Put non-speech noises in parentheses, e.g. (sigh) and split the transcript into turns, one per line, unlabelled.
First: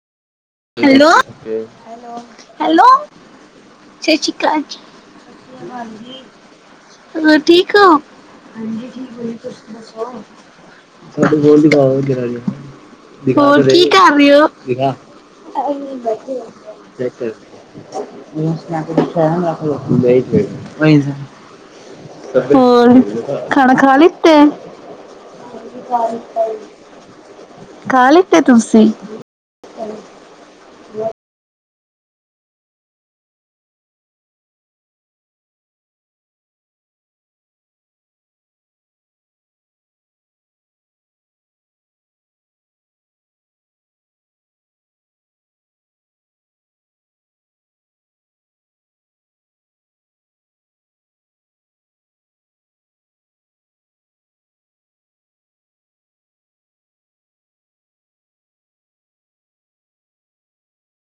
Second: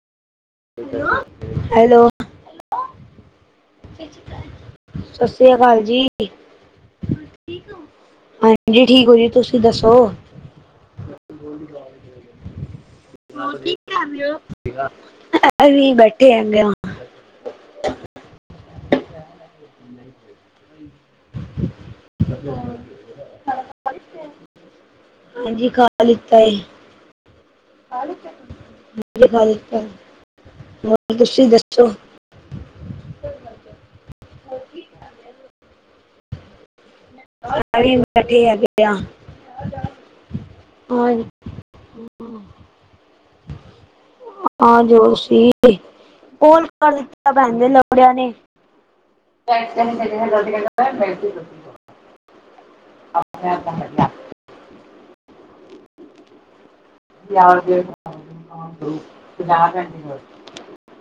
Hello,
hello
hello. ਸਸ਼ੀ ਕਾਲ ਜੀ।
ਸਤਿ ਸ੍ਰੀ ਅਕਾਲ ਜੀ
ਹੋਰ ਠੀਕ ਹੋ? (unintelligible)
ਹਾਂਜੀ ਠੀਕ ਹੋ ਜੀ ਤੁਸੀਂ ਦੱਸੋ
ਹੋਰ ਕੀ ਕਰ ਰਹੇ ਓ?
ਅਸੀਂ ਬੈਠੇ ਹੈਗੇ ਆਂ।
(unintelligible) ਹੋਰ, ਖਾਣਾ ਖਾ ਲੀਤੇ।
ਹਾਂਜੀ ਖਾ ਲਿੱਤਾ ਏ
ਖਾ ਲਿੱਤੇ ਤੁਸੀਂ
(unintelligible) ਹੋਰ ਤੁਸੀਂ ਦੱਸੋ (unintelligible) ਹੈਗੀ ਆ, ਔਰ ਹੂੰ।
(inaudible)
ਆ ਜੋ ਸੀ (unintelligible) (unintelligible) (unintelligible) (unintelligible)